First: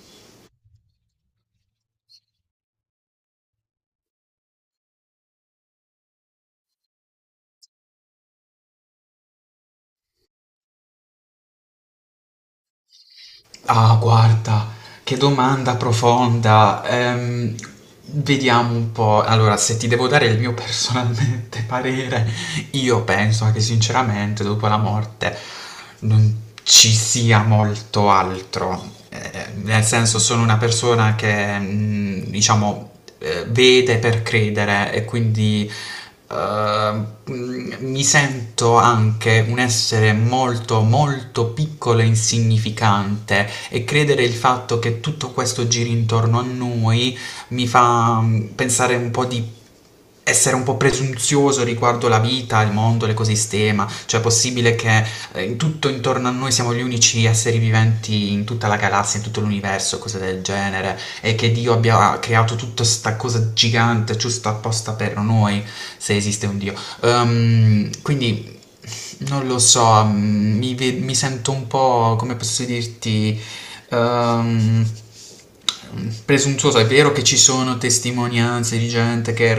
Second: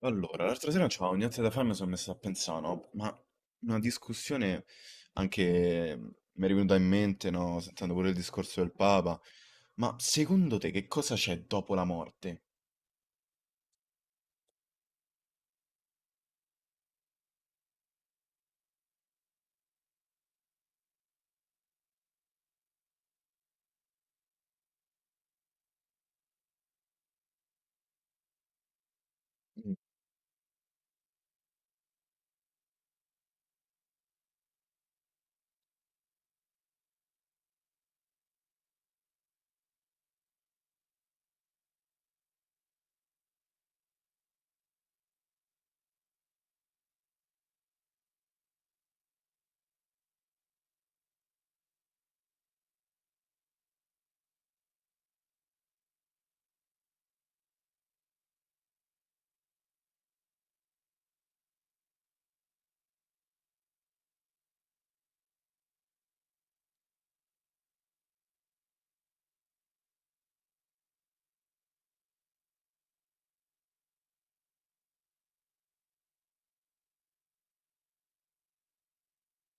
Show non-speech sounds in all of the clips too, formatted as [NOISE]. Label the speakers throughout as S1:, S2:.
S1: Allora, l'altra sera non c'avevo niente da fare, mi sono messo a pensare, no? Ma una discussione anche mi è venuta in mente, no? Sentendo pure il discorso del Papa. Ma secondo te che cosa c'è dopo la morte?
S2: Ah, guarda, che domanda profonda. Vediamo un po'. Allora, se ti devo dare il mio personalmente [LAUGHS] parere, io penso che sinceramente dopo la morte non ci sia molto altro. Nel senso, sono una persona che, diciamo, vede per credere e quindi eh, mi sento anche un essere molto molto piccolo e insignificante e credere il fatto che tutto questo giri intorno a noi mi fa pensare un po' di essere un po' presunzioso riguardo la vita, il mondo, l'ecosistema, cioè è possibile che in tutto intorno a noi siamo gli unici esseri viventi in tutta la galassia, in tutto l'universo, cose del genere, e che Dio abbia creato tutta questa cosa gigante giusto apposta per noi, se esiste un Dio. Quindi non lo so, mi sento un po', come posso dirti, ehm, presuntuoso. È vero che ci sono testimonianze di gente che è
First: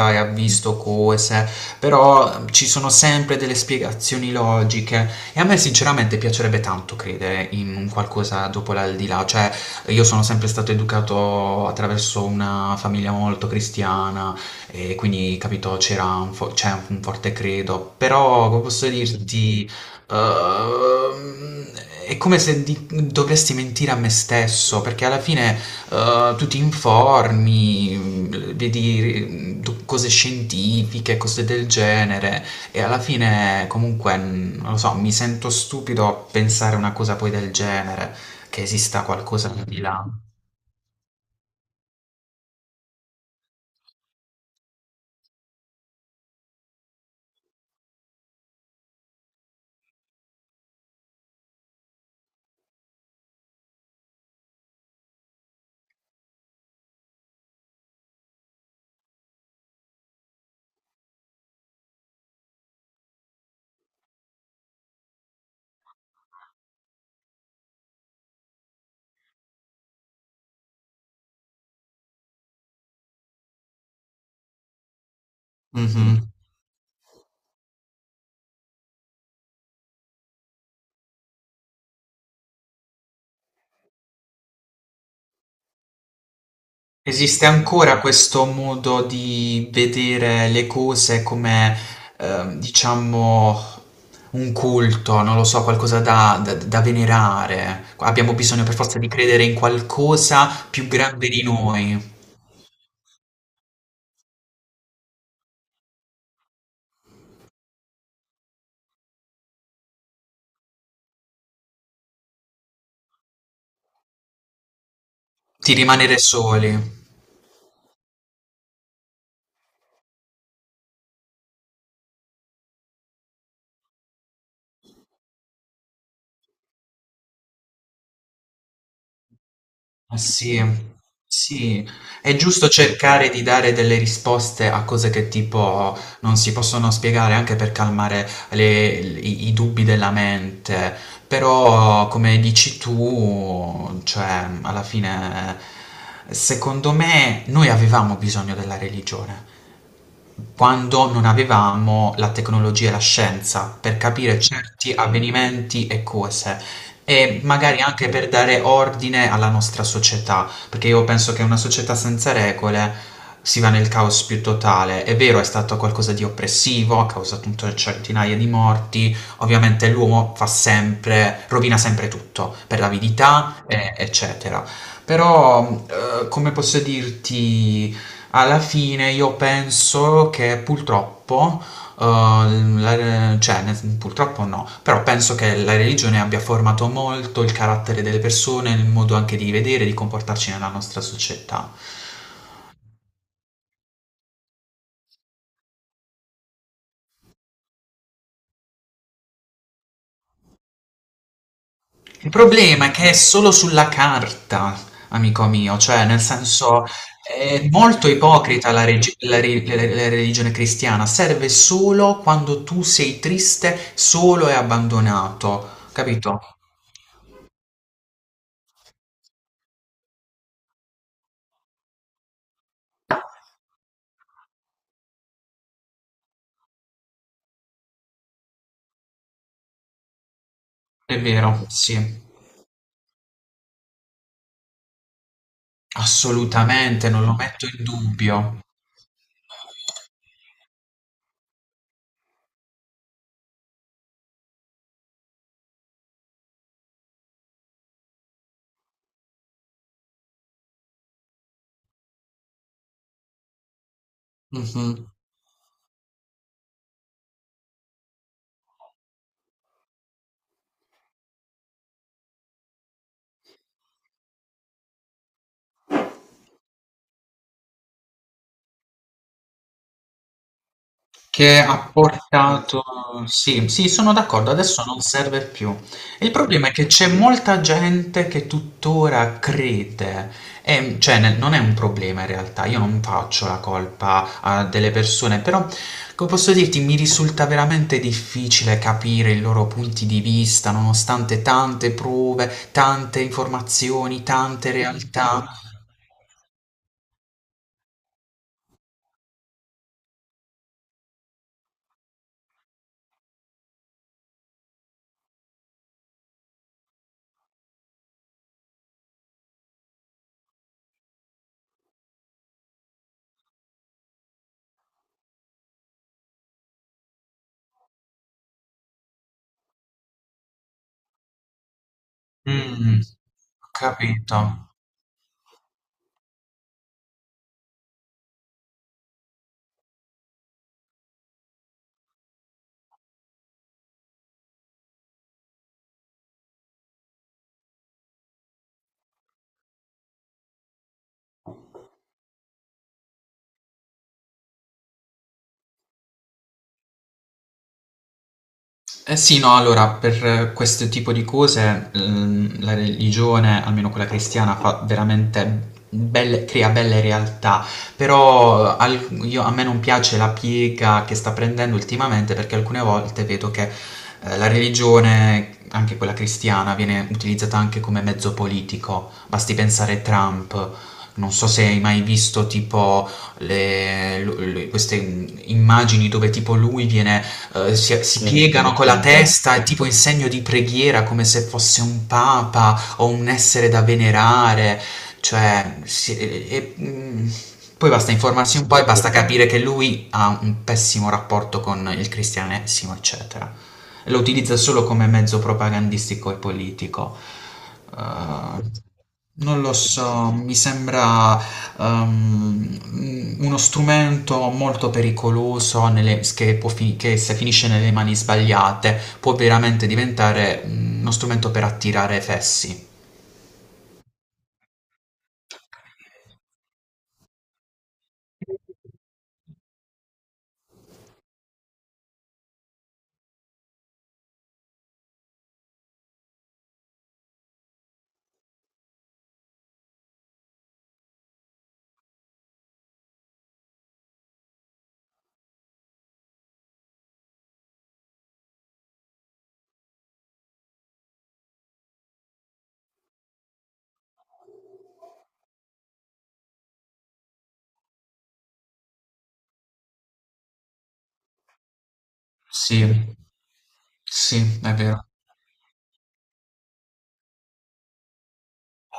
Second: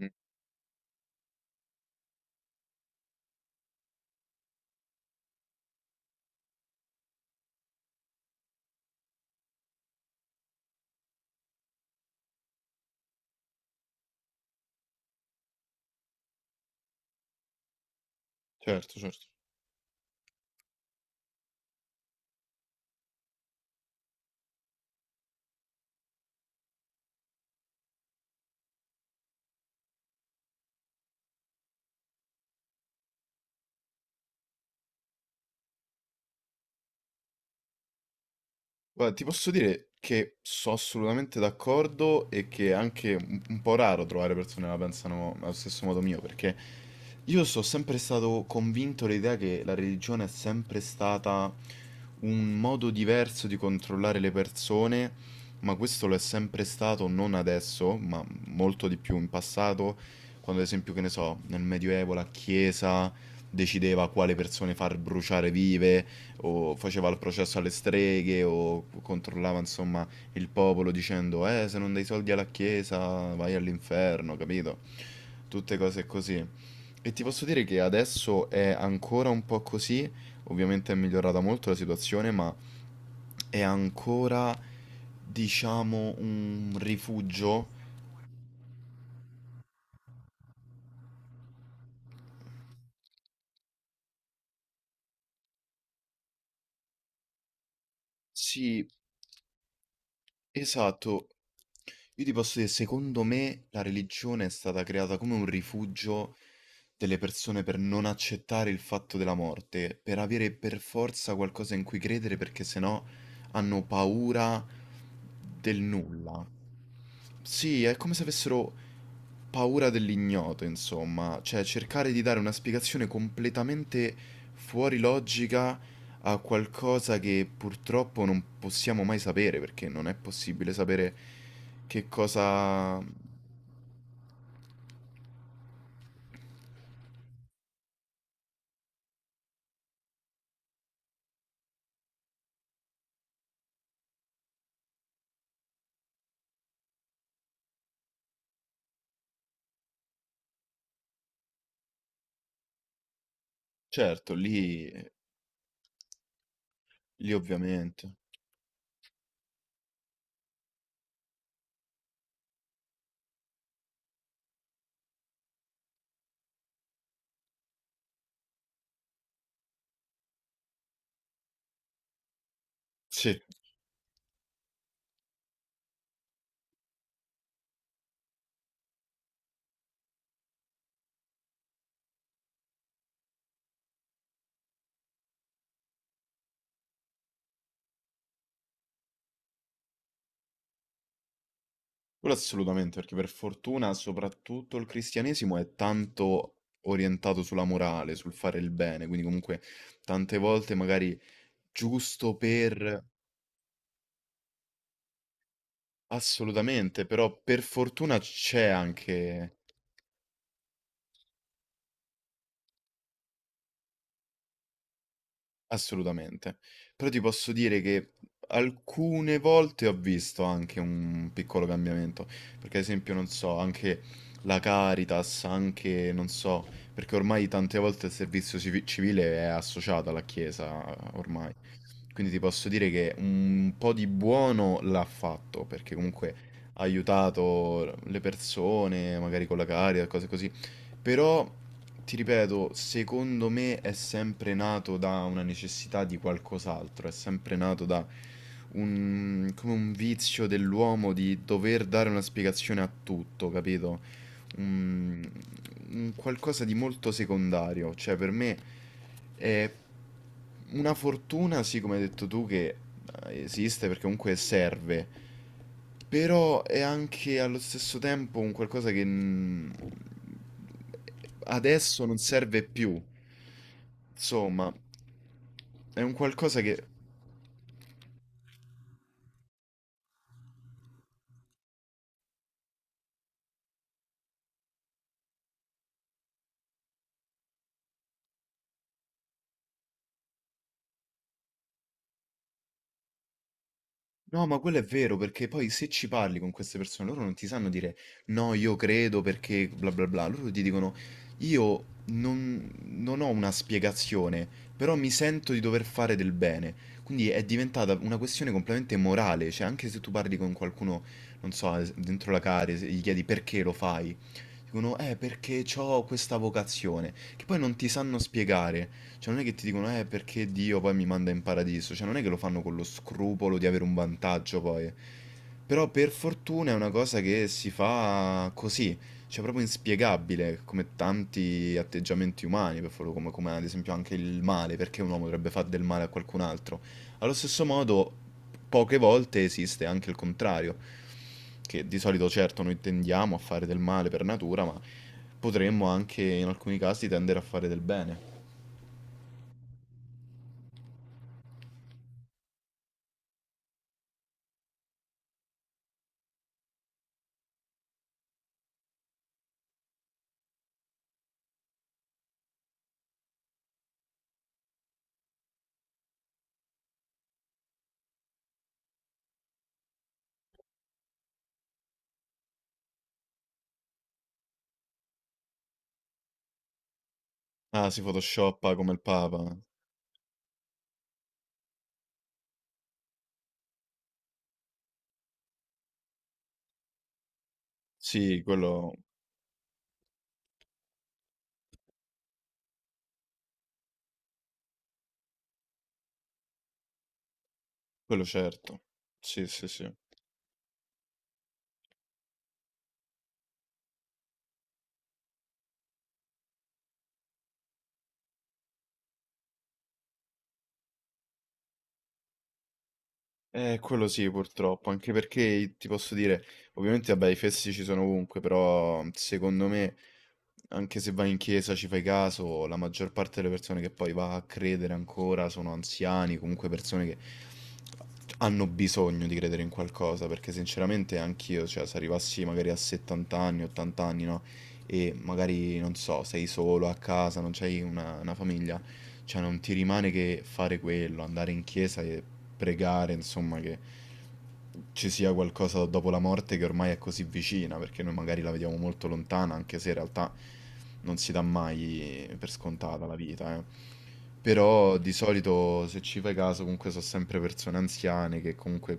S1: Mm.
S2: e ha visto cose, però ci sono sempre delle spiegazioni logiche e a me sinceramente piacerebbe tanto credere in un qualcosa dopo l'aldilà, cioè io sono sempre stato educato attraverso una famiglia molto cristiana e quindi capito c'è un forte credo, però come posso
S1: Certo, certo.
S2: dirti. Ehm, è come se dovresti mentire a me stesso, perché alla fine tu ti informi, vedi cose scientifiche, cose del genere, e alla fine comunque, non lo so, mi sento stupido a pensare una cosa poi del genere, che esista
S1: Guarda, ti
S2: qualcosa
S1: posso
S2: al di
S1: dire
S2: là.
S1: che sono assolutamente d'accordo e che è anche un po' raro trovare persone che la pensano allo stesso modo mio, perché io sono sempre stato convinto l'idea che la religione è sempre stata un modo diverso di controllare le persone, ma questo lo è sempre stato non adesso, ma molto di più in passato, quando ad esempio, che ne so, nel Medioevo la Chiesa decideva quale persone far bruciare vive o faceva il processo alle streghe o controllava insomma il popolo dicendo se non dai soldi alla chiesa vai all'inferno, capito? Tutte
S2: Mm.
S1: cose
S2: Mhm.
S1: così. E ti posso dire che adesso è ancora un po' così, ovviamente è migliorata molto la situazione, ma è ancora diciamo un
S2: Esiste
S1: rifugio.
S2: ancora questo modo di vedere le cose come, diciamo, un culto, non lo so, qualcosa da, da venerare. Abbiamo bisogno per
S1: Sì,
S2: forza di credere in qualcosa più
S1: esatto.
S2: grande di noi,
S1: Io ti posso dire, secondo me la religione è stata creata come un rifugio delle persone per non accettare il fatto della morte, per avere per forza qualcosa in cui credere perché sennò hanno paura
S2: di
S1: del
S2: rimanere
S1: nulla.
S2: soli.
S1: Sì, è come se avessero paura dell'ignoto, insomma, cioè cercare di dare una spiegazione completamente fuori logica a qualcosa che purtroppo non possiamo mai sapere, perché non è
S2: Ma sì,
S1: possibile sapere
S2: sì,
S1: che
S2: è giusto
S1: cosa...
S2: cercare di dare delle risposte a cose che tipo non si possono spiegare anche per calmare i, i dubbi della mente, però come dici tu, cioè alla fine secondo me noi avevamo bisogno della religione quando non avevamo la tecnologia e la scienza per
S1: Certo,
S2: capire
S1: lì,
S2: certi avvenimenti e cose
S1: lì
S2: e magari anche
S1: ovviamente.
S2: per dare ordine alla nostra società, perché io penso che una società senza regole si va nel caos più totale. È vero, è stato qualcosa di oppressivo, ha causato centinaia di morti, ovviamente l'uomo fa sempre, rovina sempre tutto per
S1: Sì,
S2: l'avidità, eccetera. Però, come posso dirti, alla fine io penso che purtroppo, la re cioè nel sen purtroppo no, però penso che la religione abbia formato molto il carattere delle persone, il modo anche di vedere e di comportarci nella nostra società.
S1: quello assolutamente, perché per fortuna soprattutto il cristianesimo è tanto orientato sulla morale, sul fare il bene, quindi comunque tante volte magari
S2: Il
S1: giusto
S2: problema è
S1: per...
S2: che è solo sulla carta, amico mio, cioè nel senso
S1: Assolutamente, però per
S2: è molto
S1: fortuna c'è
S2: ipocrita la regi la
S1: anche
S2: re la re la religione cristiana, serve solo quando tu sei triste, solo e abbandonato, capito?
S1: assolutamente. Però ti posso dire che alcune volte ho visto anche un piccolo cambiamento, perché ad esempio, non so, anche la Caritas, anche, non so, perché ormai tante volte il servizio civile è associato alla Chiesa,
S2: È
S1: ormai.
S2: vero, sì.
S1: Quindi ti posso dire che un po' di buono l'ha fatto, perché comunque ha
S2: Assolutamente, non lo metto in
S1: aiutato le
S2: dubbio.
S1: persone, magari con la Caritas, cose così. Però, ti ripeto, secondo me è sempre nato da una necessità di qualcos'altro, è sempre nato da un, come un vizio dell'uomo di dover dare una spiegazione a tutto, capito?
S2: Mh-mh.
S1: Un, un qualcosa di molto secondario, cioè per me è una fortuna, sì, come hai detto tu, che esiste perché comunque serve. Però è anche allo stesso tempo un qualcosa che
S2: Che ha
S1: adesso non serve
S2: portato
S1: più.
S2: sì, sì, sono d'accordo,
S1: Insomma,
S2: adesso non serve più.
S1: è un
S2: Il
S1: qualcosa
S2: problema è
S1: che
S2: che c'è molta gente che tuttora crede, cioè ne non è un problema in realtà, io non faccio la colpa a delle persone, però come posso dirti, mi risulta veramente difficile capire i loro punti di vista, nonostante tante prove, tante informazioni,
S1: no, ma
S2: tante
S1: quello è vero, perché
S2: realtà.
S1: poi se ci parli con queste persone, loro non ti sanno dire no, io credo perché bla bla bla, loro ti dicono io non ho una spiegazione, però mi sento di dover fare del bene. Quindi è diventata una questione completamente morale, cioè anche se tu parli con qualcuno, non so, dentro la care, se gli chiedi perché lo fai, dicono perché ho questa vocazione, che poi non ti sanno spiegare, cioè non è che ti dicono perché Dio poi mi manda in paradiso, cioè non è che lo fanno con lo
S2: Mh,
S1: scrupolo di
S2: ho
S1: avere un
S2: capito.
S1: vantaggio poi, però per fortuna è una cosa che si fa così, cioè proprio inspiegabile, come tanti atteggiamenti umani, per fortuna, come, come ad esempio anche il male, perché un uomo dovrebbe fare del male a qualcun altro? Allo stesso modo, poche volte esiste anche il contrario, che di solito certo noi tendiamo a fare del male per natura, ma potremmo anche in alcuni casi tendere a fare del bene.
S2: Eh sì, no, allora, per questo tipo di cose, la religione, almeno quella cristiana, fa veramente belle, crea belle realtà, però a me non piace la piega che sta prendendo ultimamente perché alcune volte vedo che la religione, anche quella cristiana, viene utilizzata anche come mezzo politico. Basti pensare a Trump. Non so se hai mai visto tipo queste immagini dove tipo lui viene
S1: Ah, si
S2: si piegano
S1: photoshoppa
S2: con
S1: come
S2: la
S1: il
S2: testa,
S1: Papa.
S2: è tipo in segno di preghiera, come se fosse un papa o un essere da venerare, cioè... poi basta
S1: Sì,
S2: informarsi un po' e
S1: quello,
S2: basta capire che lui ha un pessimo rapporto con il cristianesimo, eccetera. Lo utilizza solo come mezzo propagandistico e politico.
S1: quello
S2: Eh,
S1: certo. Sì,
S2: non
S1: sì,
S2: lo
S1: sì.
S2: so, mi sembra ehm, uno strumento molto pericoloso che, che se finisce nelle mani sbagliate può veramente diventare uno strumento per attirare fessi.
S1: Quello sì, purtroppo, anche perché ti posso dire, ovviamente, vabbè, i fessi ci sono ovunque, però secondo me, anche se vai in chiesa ci fai caso, la maggior parte delle persone che poi va a credere ancora sono anziani, comunque persone che hanno bisogno di credere in qualcosa, perché sinceramente anch'io, cioè, se arrivassi magari a 70 anni, 80 anni, no? E magari, non so, sei solo a casa, non c'hai una famiglia, cioè non ti rimane che fare quello, andare in chiesa e pregare, insomma, che ci sia qualcosa dopo la morte che ormai è così vicina, perché noi magari la vediamo molto lontana, anche se in realtà non si dà mai per scontata la
S2: Sì,
S1: vita, eh.
S2: sì, è
S1: Però
S2: vero.
S1: di solito, se ci fai caso, comunque sono sempre persone anziane che comunque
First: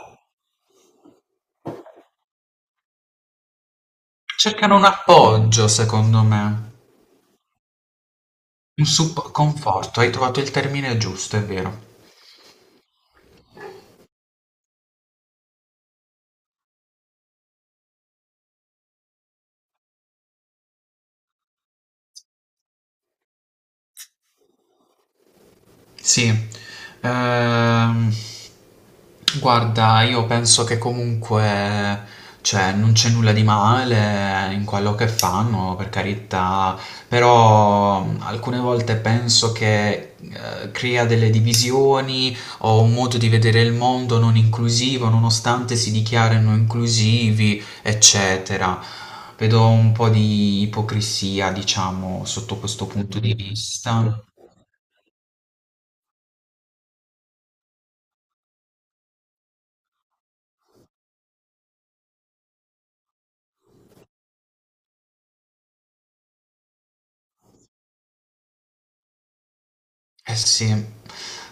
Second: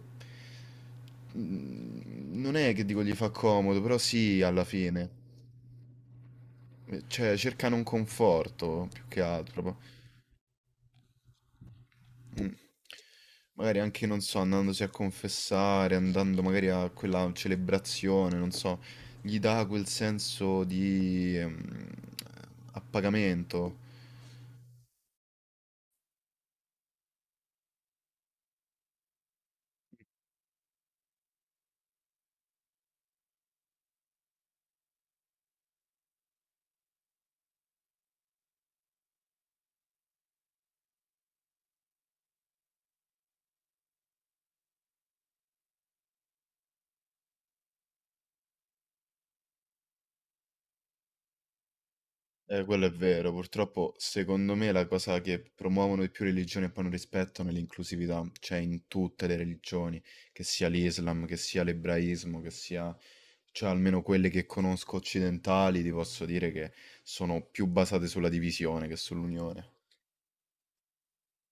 S1: mm, non è che dico gli fa comodo, però sì, alla
S2: Cercano un
S1: fine.
S2: appoggio, secondo me,
S1: Cioè, cercano un conforto più che altro.
S2: conforto. Hai trovato il termine giusto, è vero.
S1: Mm. Magari anche, non so, andandosi a confessare, andando magari a quella celebrazione, non so, gli dà quel senso di appagamento.
S2: Sì, ehm, guarda, io penso che comunque, cioè, non c'è nulla di male in quello che fanno, per carità, però alcune volte penso che crea delle divisioni o un modo di vedere il mondo non inclusivo, nonostante si dichiarino inclusivi, eccetera. Vedo un po' di ipocrisia, diciamo, sotto
S1: Quello
S2: questo
S1: è
S2: punto
S1: vero,
S2: di Mm.
S1: purtroppo
S2: vista.
S1: secondo me la cosa che promuovono di più religioni e poi non rispettano è l'inclusività, cioè in tutte le religioni, che sia l'Islam, che sia l'ebraismo, che sia, cioè almeno quelle che conosco occidentali, ti posso dire che sono più basate sulla divisione che sull'unione.
S2: Eh sì,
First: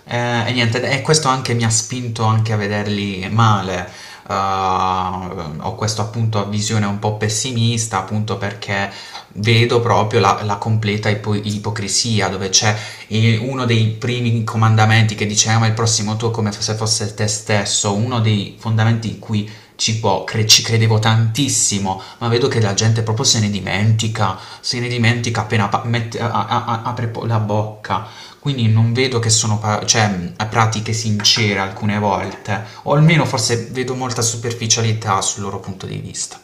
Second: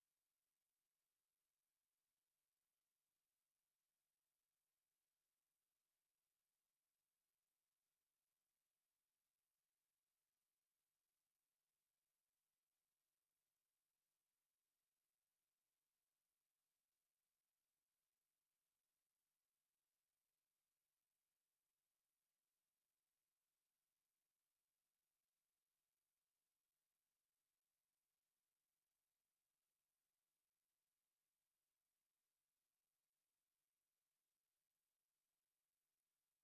S2: e niente, e questo anche mi ha spinto anche a vederli male. Ho questo appunto visione un po' pessimista, appunto perché vedo proprio la completa ipocrisia, dove c'è i uno dei primi comandamenti che dice: "Ama il prossimo tuo come f se fosse te stesso", uno dei fondamenti in cui ci credevo tantissimo, ma vedo che la gente proprio se ne dimentica, se ne dimentica appena pa mette a apre po la bocca. Quindi non vedo che sono pa cioè, pratiche sincere alcune volte, o almeno forse vedo molta superficialità sul loro punto di vista.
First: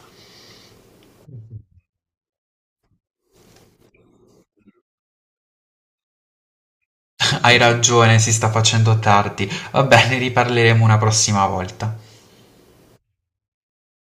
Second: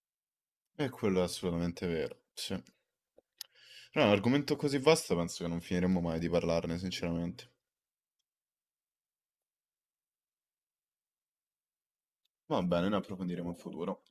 S1: E quello è assolutamente vero, sì. Però è un argomento così vasto penso che non finiremo mai di parlarne, sinceramente.
S2: Hai ragione, si sta facendo tardi. Va bene, riparleremo una prossima volta.
S1: Va bene, ne approfondiremo in futuro.